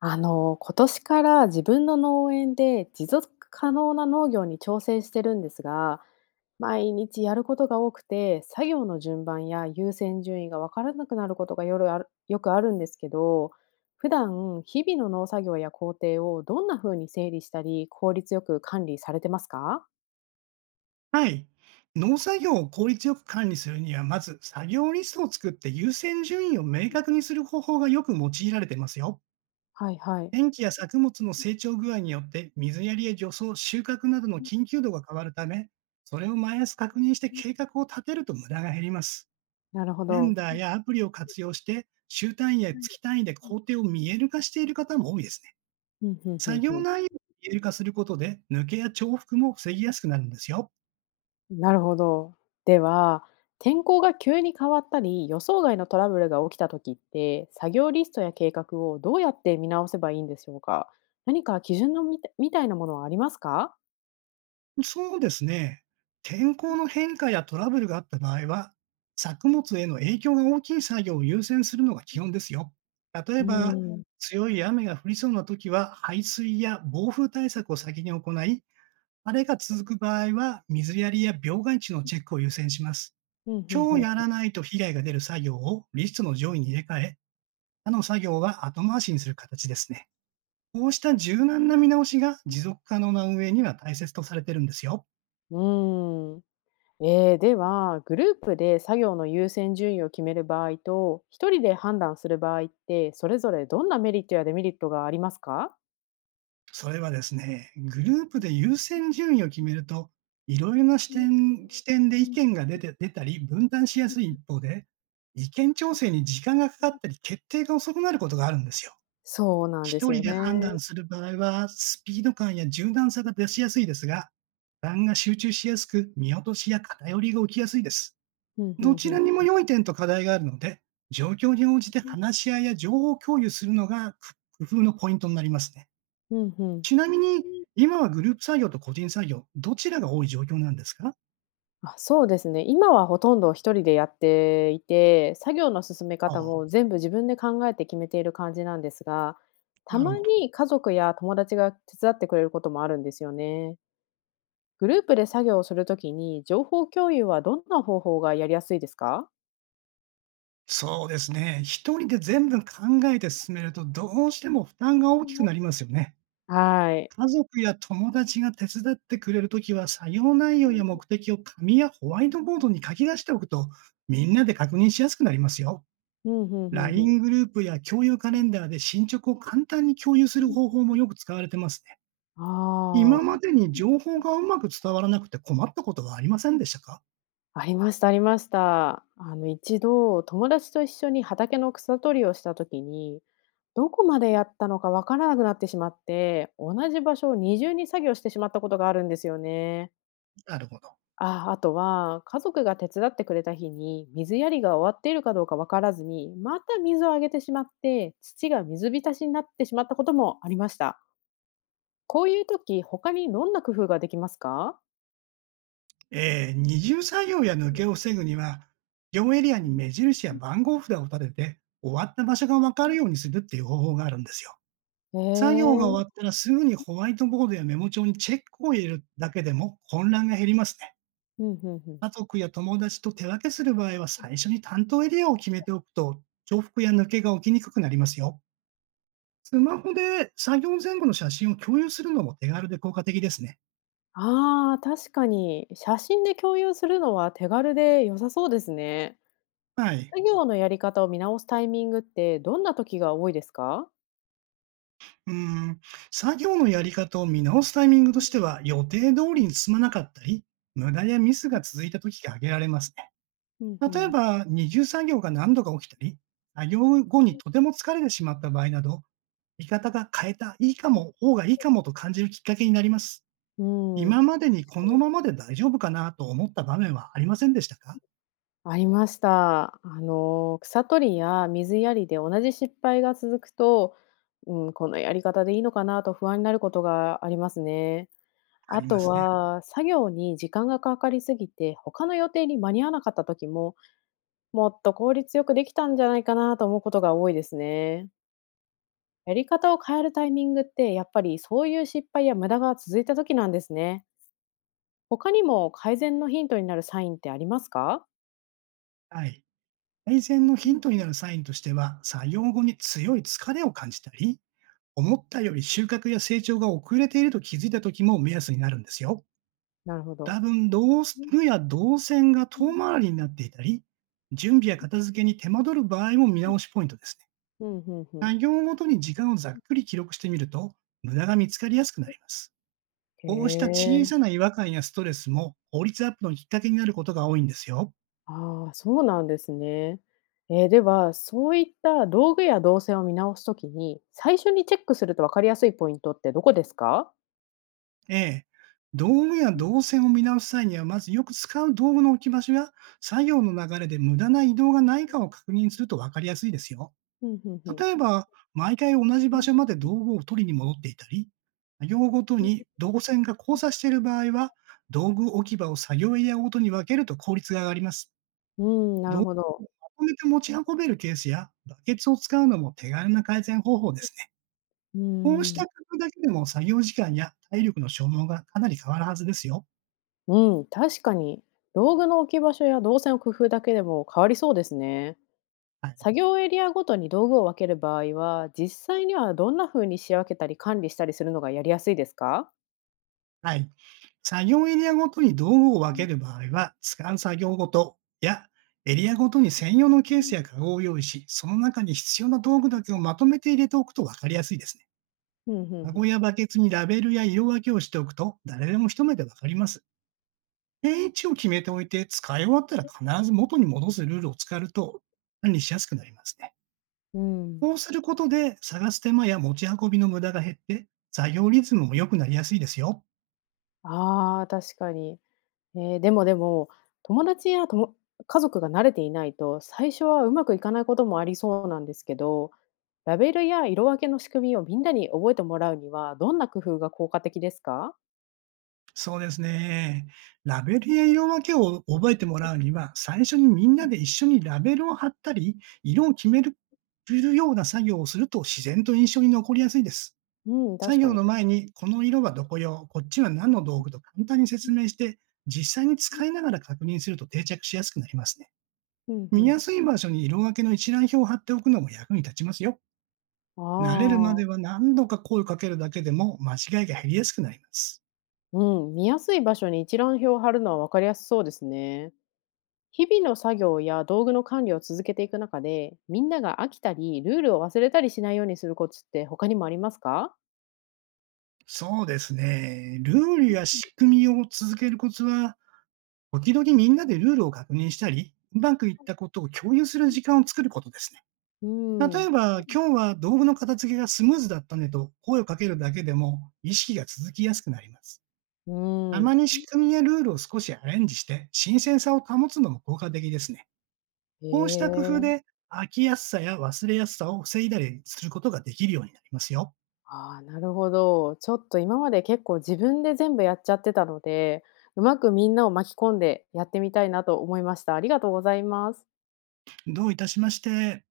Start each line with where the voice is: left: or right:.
left: 今年から自分の農園で持続可能な農業に挑戦してるんですが、毎日やることが多くて、作業の順番や優先順位が分からなくなることが夜あるよくあるんですけど、普段日々の農作業や工程をどんな風に整理したり、効率よく管理されてますか？
right: はい。農作業を効率よく管理するには、まず作業リストを作って優先順位を明確にする方法がよく用いられていますよ。
left: はいはい。
right: 天気や作物の成長具合によって水やりや除草、収穫などの緊急度が変わるため、それを毎朝確認して計画を立てると無駄が減ります。
left: なるほ
right: カレン
left: ど。
right: ダーやアプリを活用して、週単位や月単位で工程を見える化している方も多いですね。
left: うんうんう
right: 作
left: ん
right: 業
left: うん。
right: 内容を見える化することで、抜けや重複も防ぎやすくなるんですよ。
left: なるほど。では、天候が急に変わったり、予想外のトラブルが起きた時って、作業リストや計画をどうやって見直せばいいんでしょうか？何か基準のみたいなものはありますか？
right: そうですね。天候の変化やトラブルがあった場合は、作物への影響が大きい作業を優先するのが基本ですよ。例え
left: う
right: ば、
left: ーん。
right: 強い雨が降りそうな時は、排水や暴風対策を先に行い、晴れが続く場合は、水やりや病害虫のチェックを優先します。
left: うんふん
right: 今
left: ふ
right: 日
left: ん。
right: やらないと被害が出る作業をリストの上位に入れ替え、他の作業は後回しにする形ですね。こうした柔軟な見直しが持続可能な運営には大切とされているんですよ。
left: うーん。ええ、では、グループで作業の優先順位を決める場合と、一人で判断する場合って、それぞれどんなメリットやデメリットがありますか？
right: それはですね、グループで優先順位を決めると、いろいろな視点で意見が出たり、分担しやすい一方で、意見調整に時間がかかったり、決定が遅くなることがあるんですよ。
left: そうなんで
right: 一
left: す
right: 人
left: よ
right: で
left: ね。
right: 判断する場合は、スピード感や柔軟さが出しやすいですが、負担が集中しやすく、見落としや偏りが起きやすいです。
left: うんうん
right: どち
left: う
right: らにも
left: ん。
right: 良い点と課題があるので、状況に応じて話し合いや情報共有するのが工夫のポイントになりますね。
left: うんうん。
right: ちなみに、今はグループ作業と個人作業どちらが多い状況なんですか？
left: あ、そうですね。今はほとんど一人でやっていて、作業の進め
right: あ
left: 方
right: あ、
left: も全部自分で考えて決めている感じなんですが、た
right: なる
left: ま
right: ほど。
left: に家族や友達が手伝ってくれることもあるんですよね。グループで作業をするときに、情報共有はどんな方法がやりやすいですか？
right: そうですね。一人で全部考えて進めると、どうしても負担が大きくなりますよね。
left: はい。
right: 家族や友達が手伝ってくれるときは、作業内
left: うん、
right: 容や目的を紙やホワイトボードに書き出しておくと、みんなで確認しやすくなりますよ。
left: うんうん
right: LINE グループや共有カ
left: う
right: レンダーで進捗を簡単に共有する方
left: ん。
right: 法もよく使われてますね。
left: あ
right: 今ま
left: あ。
right: でに情報がうまく伝わらなくて困ったことはありませんでしたか？
left: ありましたありました。あの一度、友達と一緒に畑の草取りをした時に、どこまでやったのかわからなくなってしまって、同じ場所を二重に作業してしまったことがあるんですよね。
right: なるほど。
left: あ、あとは家族が手伝ってくれた日に水やりが終わっているかどうかわからずに、また水をあげてしまって、土が水浸しになってしまったこともありました。こういう時、他にどんな工夫ができますか？
right: 二重作業や抜けを防ぐには、業務エリアに目印や番号札を立てて、終わった場所が分かるようにするっていう方法があるんですよ。
left: へえ
right: 作業が
left: ー。
right: 終わったらすぐにホワイトボードやメモ帳にチェックを入れるだけでも混乱が減りますね。
left: うん、ふんふん。
right: 家族や友達と手分けする場合は、最初に担当エリアを決めておくと、重複や抜けが起きにくくなりますよ。スマホで作業前後の写真を共有するのも手軽で効果的ですね。
left: ああ、確かに。写真で共有するのは手軽で良さそうですね。
right: はい。
left: 作業のやり方を見直すタイミングってどんな時が多いですか？
right: うん。作業のやり方を見直すタイミング
left: う
right: として
left: ん
right: は、予定通
left: う
right: り
left: ん
right: に進まなかったり、無駄やミスが続いた時が挙げられますね。
left: うんう
right: 例え
left: ん。
right: ば、二重作業が何度か起きたり、作業後にとても疲れてしまった場合など、見方が変えた、いいかも、方がいいかもと感じるきっかけになります。今までに
left: 確
right: こ
left: か
right: の
left: に。
right: ままで大丈夫かなと思った場面はありませんでしたか？
left: ありました。あの、草取りや水やりで同じ失敗が続くと、うん、このやり方でいいのかなと不安になることがありますね。
right: あ
left: あ
right: りま
left: と
right: すね。
left: は、作業に時間がかかりすぎて、他の予定に間に合わなかった時も、もっと効率よくできたんじゃないかなと思うことが多いですね。やり方を変えるタイミングって、やっぱりそういう失敗や無駄が続いた時なんですね。他にも改善のヒントになるサインってありますか？
right: はい。改善のヒントになるサインとしては、作業後に強い疲れを感じたり、思ったより収穫や成長が遅れていると気づいた時も目安になるんですよ。
left: なるほど。
right: 多分、道
left: うん
right: 具や動線が
left: うん。
right: 遠回りになっていたり、準備や片付けに手間取る場合も見直しポイントですね。
left: うん。
right: 作業ごとに時間をざっくり記録してみると、無駄が見つかりやすくなります。
left: へ
right: こうした小
left: え。
right: さな違和感やストレスも、効率アップのきっかけになることが多いんですよ。
left: ああ、そうなんですね。では、そういった道具や動線を見直すときに、最初にチェックすると分かりやすいポイントってどこですか？
right: ええ。道具や
left: うん。
right: 動線を見直す際には、まずよく使う道具の置き場所や作業の流れで無駄な移動がないかを確認すると分かりやすいですよ。例えば、毎回同じ
left: う
right: 場
left: ん
right: 所まで道具を取りに戻っていたり、作業ごとに
left: う
right: 動線が交差している場合は、道具置き場を作業エリアごとに分けると効率が上がります。
left: ん。うん、な
right: 道
left: るほど。
right: 具をまとめて持ち運べるケースやバケツを使うのも手軽な改善方法ですね。
left: う
right: こうし
left: ん。
right: た工夫だけでも作業時間や体力の消耗がかなり変わるはずですよ。
left: うん、確かに。道具の置き場所や動線を工夫だけでも変わりそうですね。
right: はい。
left: 作業エリアごとに道具を分ける場合は、実際にはどんな風に仕分けたり管理したりするのがやりやすいですか？
right: はい。作業エリアごとに道具を分
left: う
right: け
left: ん
right: る場合は、使う作業ごとやエリアごとに専用の
left: う
right: ケー
left: ん
right: スや
left: う
right: カゴを用意し、その中に必要な道具だけをまとめて入れておくと分かりやすいですね。カゴ
left: ん、
right: やバケツにラベルや色分けをしておくと、誰でも一目で分かります。定位置を決めておいて、使い終わったら必ず元に戻すルールを使うと、管理しやすくなりますね。
left: うん。
right: こうすることで、探す手間や持ち運びの無駄が減って、作業リズムも良くなりやすいですよ。
left: ああ、確かに。でも、友達や家族が慣れていないと、最初はうまくいかないこともありそうなんですけど、ラベルや色分けの仕組みをみんなに覚えてもらうには、どんな工夫が効果的ですか？
right: そうですね。ラベルや色分けを覚えてもらうには、最初にみんなで一緒にラベルを貼ったり、色を決めるような作業をすると自然と印象に残りやすいです。
left: うん、
right: 作
left: 確か
right: 業
left: に。
right: の前に、この色はどこ用、こっちは何の道具と簡単に説明して、実際に使いながら確認すると定着しやすくなりますね。
left: うん、う
right: 見
left: ん。
right: やすい場所に色分けの一覧表を貼っておくのも役に立ちますよ。
left: あ
right: 慣れるまで
left: あ、
right: は何度か声をかけるだけでも間違いが減りやすくなります。
left: うん、見やすい場所に一覧表を貼るのは分かりやすそうですね。日々の作業や道具の管理を続けていく中で、みんなが飽きたり、ルールを忘れたりしないようにするコツって他にもありますか？
right: そうですね。ルールや仕組みを続けるコツは、時々みんなでルールを確認したり、うまくいったことを共有する時間を作ることですね。
left: う
right: 例え
left: ん、
right: ば、今日は道具の片付けがスムーズだったねと声をかけるだけでも意識が続きやすくなります。
left: う
right: た
left: ん。
right: まに仕組みやルールを少しアレンジして新鮮さを保つのも効果的ですね。こうした工夫
left: ええ。
right: で飽きやすさや忘れやすさを防いだりすることができるようになりますよ。
left: ああ、なるほど。ちょっと今まで結構自分で全部やっちゃってたので、うまくみんなを巻き込んでやってみたいなと思いました。ありがとうございます。
right: どういたしまして。